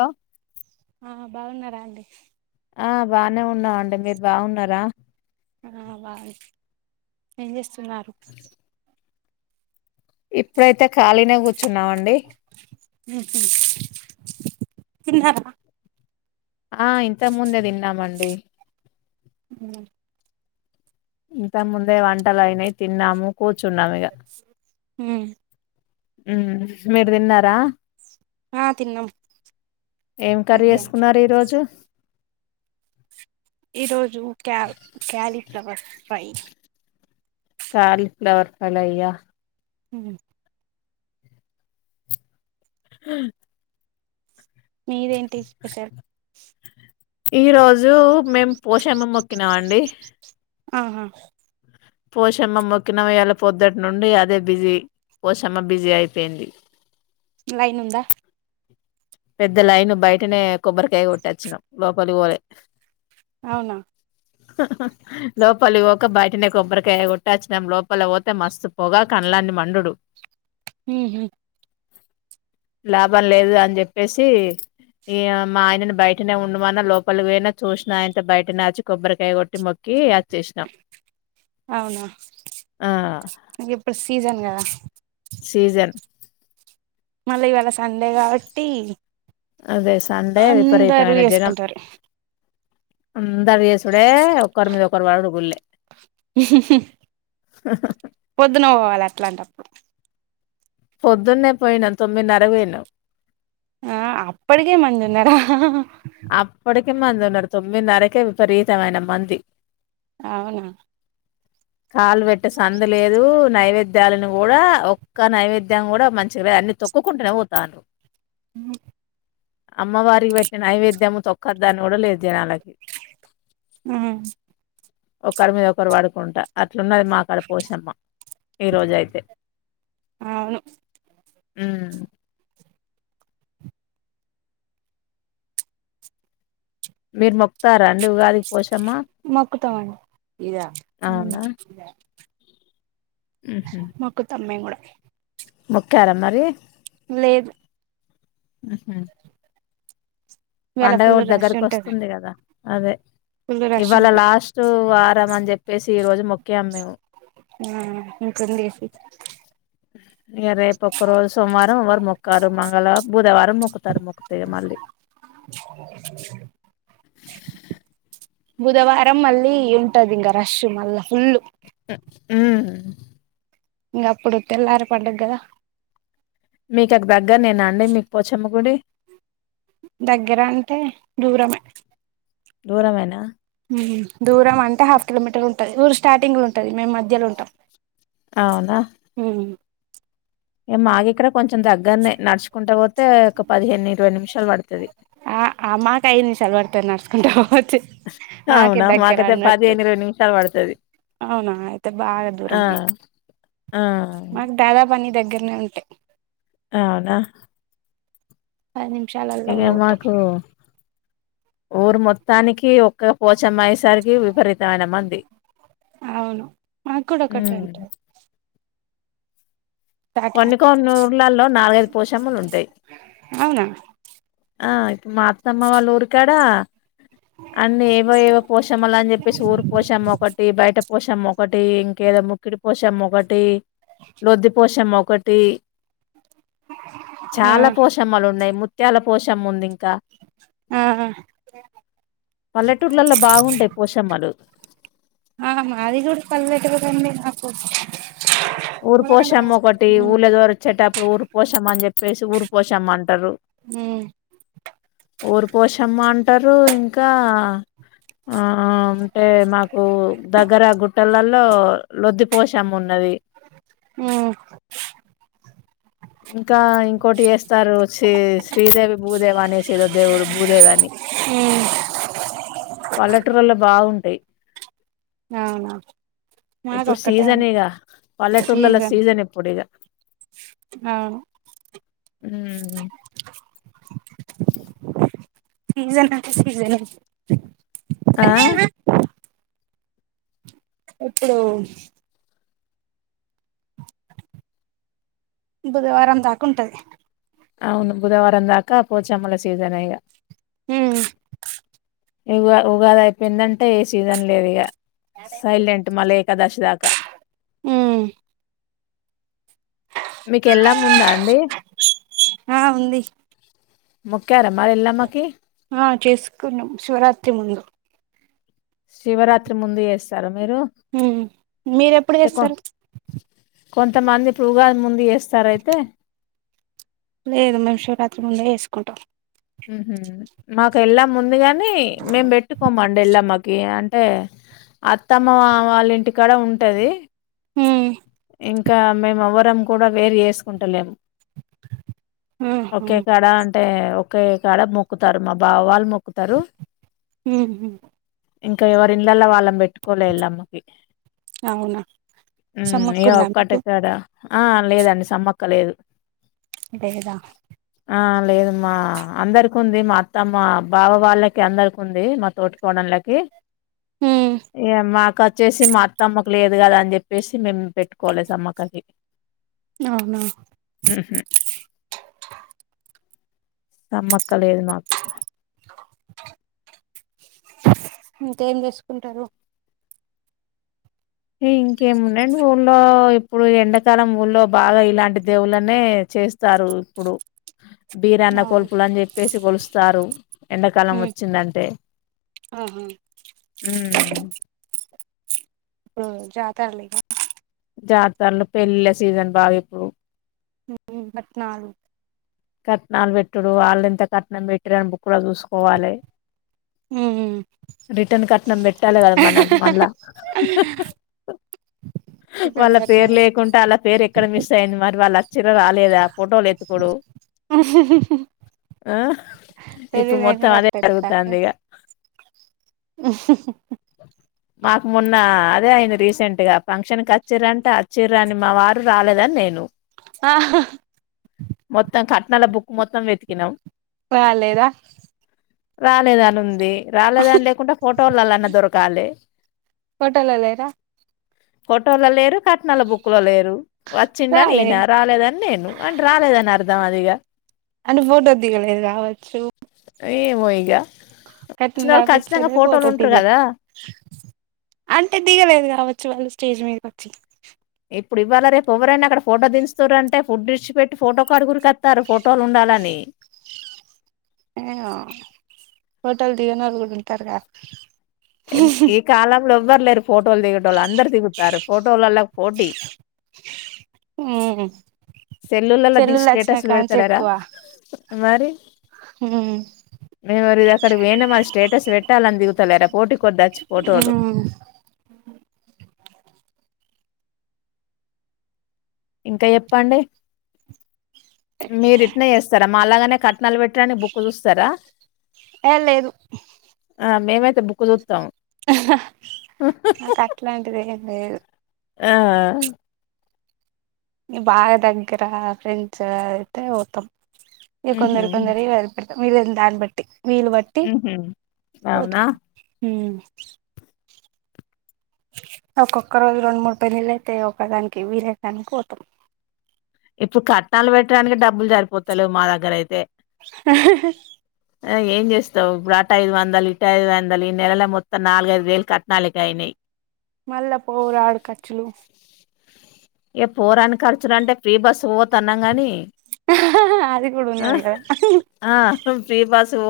అ ఆ బావున్నారా అండి. ఆ బానే ఉన్నాం అండి మీరు బావున్నారా. ఆ బావ్ ఏంచెస్ సున్నారు ఇప్పుడైతే ఖాళీనే కూచ్చున్నామండి. ఉహు, తిన్నార ఆ ఇంతముందే తిన్నామండి. హు ఇంతా ముందే వంటలైనయ్ తిన్నాము. కూచ్చున్నాం ఇగ ఉమ్, ఉ మీరు తిన్నారా. ఆ తిన్నాం ఏం కర్రి మధ్యాహ్నం ఏసుకున్నారు ఈ రోజు. ఈ రోజు క్యా క్యాలి ప్లవర్ ఫ్రై కాలీఫ్లవర్ పళయ్యా. హు హ్ మీరేంటి పెషల్ ఈ రోజు మేము పోషమ్మ మొక్కినామండి. ఆహా పోషమ్మ మొక్కినం ఇయళ పొద్దుట్నుండి అదే బిజీ పోషమ్మ బిజీ అయిపెయింది. లైనుంద పెద్ద లైన్ బయటనే కొబ్బరికాయ కొట్టొచ్చినాం లోపలి పోలే. అవునా లోపలి పోక బయటనే కొబ్బరికాయ కొట్టొచ్చినం, లోపలి పోతే మస్తు పొగ కంల్లని మండుడు. హుహు లాభం లేదు అని జె ప్పేసి, ఇయ మా ఆయనను బయటనే ఉండుమన్న లోపలి పోయ్న చూస్నయంట బయటనే వచ్చి కొబ్బరికాయ కొట్టి మొక్కి అ అవునా, ఆ ఇం ఇప్పుడు సీజన్ కదా. సీజన్ మళ్ళీ ఇవాళ సండే కావట్టి అదే సండే విపరీతమైన జనం చేసుకుంటారు అందరు చేసుడే ఒకరి మీద ఒకరు పడుడు గుళ్ళె పొద్దున పోవాలె అట్లాంట పొద్దున్నే పోయినాను తొమ్మిదిన్నరకు పొయినాం ఆ అప్పటికే మంది ఉన్నారా అప్పటికే మంది ఉన్నరు తొమ్మిదిన్నరకే విపరీతమైన మంది అవునా కాళ్లు పెట్టే సందు లేదు నైవేద్యాలను కూడా ఒక్క నైవేద్యం కూడా మంచిగలే అన్ని తొక్కుకుంటూనే పోతాండ్రు ఉమ్ అమ్మవారికి పెట్టిన నైవేద్ ద్దము తొక్కొదు అని కూడా లేదు జనాలకి ఉమ్మ్ ఒకరి మీద ఒకరు పడుకుంటా అట్లున్నది మా కాడ పోసమ్మ ఈ రోజైతే అవును ఉమ్మ్ మీరు మొక్ తారా మొక్కుతమండి ఉమ్మ్ అవునా? మొక్కుతాం మేము కూడా మొక్తారా మరి లేదు ఉహు ఇవాళ పండుగ ఫుల్ ఒకటి రష్ ఉంటది దగ్గరకొస్తుంది కదా అదే ఫుల్ రష్ ఇవాళ ఉంటది లాస్ట్ వారం అని చెప్పేసి ఈ రోజు మొక్కాం మేము ఆ ఇంకుందిసి అ ఇయ రేపు ఒక్క రోజు సోమవారం వరు మొక్కారు మంగళ బుధవారం మొక్కుతారు మొక్కుతే మళ్ళీ బుధవారం మళ్ళీ ఉంటదింగ రష్ మళ్ళ ఫుల్లు ఉమ్మ్ ఇంగ అప్పుడు తెల్లారు పండుగ కదా మీకు అటు దగ్గరనేనా అండి మీకు పోచమ్మ గుడి దగ్గర అంటే దూరమే దూరమేనా దూరం అంటే హాఫ్ కిలోమీటర్ ఉంటది ఊరు స్టార్టింగ్ లో ఉంటుంది మేము మధ్యలో ఉంటాం అవునా ఇగ మాకిక్కడ కొంచెం దగ్గరనే నడుచుకుంట పోతే ఒక పదిహేను ఇరవై నిమిష్ [unintelligible] ఆ మాకు అయింది సల పడతారు నడుచుకుంటా పోవచ్చు మాక అవునా! దగ్గర మాకైతే అడిన్నట్టు నిమిషాలు పడతది. అవునా అయితే బాగా ఆ! దూరం మీకు ఆ! మాకు దాదాపు అన్నీ దగ్గర దగ్గరనే ఉంటాయి అవునా పది నిమిషాలల్లో ఇగ పోతం మాకు ఊరు మొత్తానికి ఒక్క పోచమ్మాయిసరికి విపరీత మైన మంది అవును మాకు కూడా ఒకటే ఉంటది స్టార్టింగ్ కొన్ని కొనూర్లలో నాలుగైదు పోషమ్మలు ఉంటాయి అవునా ఆ ఇప్పు మాత్తమ్మ వాళ్ళఊరుకా డ అన్నీ ఏవో ఏవో పోషామల అని చెప్పేసి ఊరు పోసామ ఒకటి బయట పోషమ్మ ఒకటి ఇంకేదో ముక్కిడి పోశమ్మ ఒకటి లోధి పోషమ్మ మ ఒకటి ఆ చాలా పోషమ్మలు ఉన్నాయి ముత్యాల పోషమ్మ ఉంది ఇంకా ఆ పల్లెటూళ్లలో బాగుంటాయి పోషమ్మలు ఆ మాదికూడా పల్లెటూరె అండి నాకు ఊరు పోషామ్మ ఒకటి ఊళ్ళ ద్వర వచ్చేట ఇప్పుడు ఊరు పోసామ్మ అని చెప్పేసి ఊరి పోసామ్మ అంటారు అ ఊరి పోషమ్మ అంటారు ఇంకా ఆ అంటే మాకు దగ్గర గుట్టలలో లొద్ది పోషమ్మ ఉన్నది మ్ ఇంకా ఇంకోటి చేస్తారు శీ శ్రీదేవి భూదేవా అనే సీదో దేవుడు భూదేవాని ఉమ్ పల్లెటూరులో బాగుంటాయి అవునా మాకు ఇప్పుడు ఒక్కటే సీజన్ ఉంది ఇగ పల్లెటూళ్లలో సీజన్ ఇప్పుడిగ అవును అ ఓకే సీజన్ అంట సీజన్ అ ఆ ఎప్పుడు బుధవారం దాకా ఉంటది అవును బుధవారం దాకా పోచ్చమ్మల సీజన్ అయగా మ్మ్ ఇ ఉగాది అయిపోయిందంటే ఏ సీజన్ లేదు ఇక సైలెంట్ మల ఏకాదశి దాకా ఉమ్ మీకు ఎల్లమ్మ ఉందా అండి ఆ ఉంది మొక్కర మరీ ఎల్లమ్మకి ఆ చేసుకున్నాం శివరాత్రి ముందు శివరాత్రి ముందు చేస్తార మీరు ఉమ్ మీరెప్పుడు తే కో చేస్తారు కొంతమంది ఉగాది ముందు చేస్తారా అయితే లేదు మేము శివరాత్రి ముందే చేసుకుంటాం హు మాకు ఎల్లమ్మ ఉందిగానీ కానీ మేం పెట్టుకోమండి ఎల్లమ్మకి అన్ ఏ అత్తమ్మ వా వాళ్ల ఇంటి కాడ ఉంటది హు ఇంకా మేము ఎవరం కూడా వేరు వేసుకుంటలేము ఆహా ఒకే కాడ అంటే ఒకే కాడ మొక్కుతారు మా బావ వాళ్ళు మొక హుహు ఇంకా ఎవరి ఇన్ లల్లా వాళ్ళం పెట్టి కోల ఎల్లమ్మకి అవునా యూ మేం సమ్మక్కుందా మీకు ఒక్కటి కాడ ఆ లేదండి సమ్మక్క లేదు లేేదా ఆ లేదమ్మా అందరికి ఉంది మా అత్తమ్మ బావ వాళ్ళకి అందరికి ఉంది మా తోటి కోడళ్ళకి ఉమ్ ఏ మాక్ క్కచ్చే సి మా అత్తమ్మకు లేదు గదా అని జెప్పేసి మేము పెట్టుకోలే సమ్మక్క కి అవునా ఊ హు సమ్మక్క లేదు మాకు ఇంకేం చేసుకుంటారు ఈ ఇంకేమున్నది ఊళ్లో ఇప్పుడు ఎండకాలం ఊల్లో బాగా ఇలాంటి దేవుళ్లనే చేస్తారు ఇప్పుడు బీరన్న ఆ కొల్పులు అని జెప్పేసి కొలుస్ చారు ఎండకాలం ఉమ్ ఓచ్చిందంటే ఆహా ఊ ఊ జాతర్లుగా జాతర్లు పెళ్లిళ్ల సీజన్ల బాగా ఇప్పుడు ఉ ఉ పట్నాలు కట్నాలు పెట్టుడు వాళ్ళింత కట్నం పెట్టిండ్రని బుక్కుల్లో చూసుకోవాలి రిటన్ కట్నం పెట్టాలి కదా మనం మల్ల హాహా ఇట్లాంటి వాళ్ళ పేరు కట్నాలు లేకుంటే వాళ్ల పేరు ఎక్కడ మిస్ అయింది మరి వాళ్ళ చిరా రాలేదా ఫోటోలు ఎత్కుడు హాహా పెళ్లి ఇప్పుడు మొత్తం లైనోళ్లు అదే అట్లే ఎతకాలి జరుగుతాంది ఇగ హహ్ మాకు మొన్న అదే అయ్యింది రీసెంట్ గా ఫంక్షన్ కి వచ్చిర్రా అంటే అచ్చిరని మా వారు రాలేదని నేను ఆ హ మొత్తం కట్నాల బుక్ మొత్తం వెతికినము రా లేదా రాలేదని ఉందీ రాలేదని లేకుంటే ఫోటోలలన దొరకాలే పోటోల లేరా పోటోల లేరు కట్నాల బుక్కు లో లేరు వచ్చిండని రాలే ఈన రాలేదని నేను అని రాలేదని అర్ దా అదిగా అని ఫోటో దిగలేదు గావచ్చు ఏమోయిగ కట్నం రాపిచ్చలే ఫోటో ఉంటరు దిగలే కదా అంటే దిగలేదు కావచ్చు వాళ్ళు స్టేజ్ మీదికొచ్చి ఇప్పుడు ఇవాళ రేపు ఎవరైన అక్కడ ఫోటో దించు తూరంటే ఫుడ్ ఇడిసి పెట్టి ఫోటో కాడికి ఉరికత్తా రు ఫోటోలు ఉండాలని ఏ ఓ పోటోల్ దిగానోళ్ళు కూడా ఉంటరు గద ఎన్ ఈ కాాలము ఏవ్వరు లేరు ఫోటోలు దిగటోళ్ళు అందరు దిగుతారు ఫోటోలల్ల పోటీ ఉమ్ సెల్లలలో ది సెల్లులు వచ్చిన స్టేటస్లు కాంచి పెడతలేరాా ఎక్కువ మరి ఉమ్ మేమురి ఇది అక్కడి వెనా మరి స్టేటస్ పెట్టాలని దిగుతలేరా పోటీ కొద్దచ్చ ఫోటోలు ఉమ్ ఇంకా చెప్పండి మీరి ఇట్లనే చేస్తారా మా అలాగానే నలబెట్టని బుక్ చూస్తారా ఏ లేదు ఆ మేమైతే బుక్కు చుత్తం నాకు అట్లాంటిది ఏం లేదు ఆ న బాగా దగ్గర ఫ్రెండ్స్ అయితే పోతాం ఇ మ్హూ, కొందరి కొందరి ఇ పెత మీరుందాన్ పట్టి వీలు బట్టి మ్హూ. పోతం అవునా [unintelligible] ఒక్కొక్క రోజు రెండు మూడు పెన్నళ్ళైతే ఒకదానికి వీర దానికి పోతాం ఇప్పుడు కట్నాలు పెట్టడానికి డబ్బులు సరిపోతలేవు మా దగ్గర అయితే [unintelligible] ఏం చేస్తావు ఇప్పుడు అట ఐదు వందలు ఇటు ఐదు వందలు ఈ నెలల మొత్తం నాలుగైదు వేలు కట్టనాలకే అయినాయి మళ్ళ పోరు ఆడు కచ్చులు ఏ పోరాన్ ఖర్చులంటే అంటే ఫ్రీ బస్ పో తన్నా కాని అది కూడా ఉన్నది కదా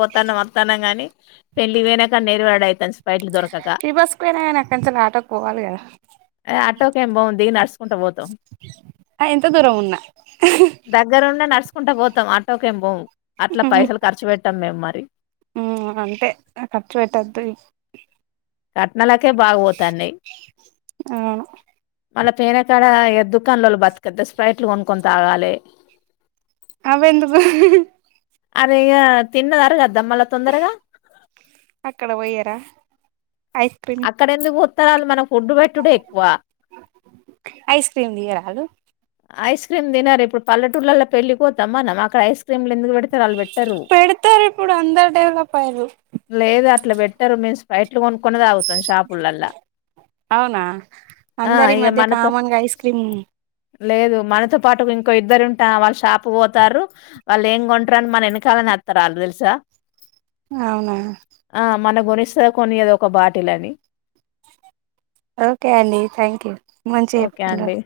పోతాను వస్తాన గానీ పెళ్లి ఇ పోయినా కానీ నెరవాడ అవుాను బైలు దొరక టీ బస్కు పోయినా కానీ అక్కంచ ఆటోకి పోవాలి కదా ఉంట బ ఆ ఎంత దూరం ఉన్నా కుం పోతాం ఆటోకెంబం హ్మ్ అంటే ఖర్చు పెట్టద్దు తట్ నలాకే బాగ పోతాండి అవును మళ్ళా పేనకాడ దుకాణంలోళు బతకద్ద స్ప్రైట్లు కొనుకొని తాగాలి అ ఎందుకు అదే తిన్నదర కదు అక్కడ పోయ్యరా ఐస్క్రీమ్ అక్కడెందుకు ఉత్తరాలు మనకు ఫుడ్డు పెట్టుడ ఎక్కువ ఐస్ క్రీమ్ తీయరాలు ఐస్ క్రీమ్ తినారు ఇప్పు పల్లటూళ్లలో పళ్లిపోతాం మనం అక్కడ ఐ కీమ్లు ఎందుకు పె పెడతారు ఇప్పుడు అందరు డెవలప్ అయారు బైట్లు కొనుక్క్కొని తాగుతాం షాపులలా అవునా అందరి ఇగ మధ్య మనతో కామన్గా ఐస్ క్రీమ్ లేదు మనతో పాటు ఇంకో ఇద్దరుంట వాళ్ళు షాప్ పోతారు వాళ్ళు ఏం కొంటారుని మన వెనకాలని వస్తారు వాళ్ళు తెలుసా అవునా గునిస్తా కొనేద ఒక బాటిల్ అని ఓకే అండి థ్యాంక్ యూ మంచిగా ఓకే చెప్తున్నారు అండి.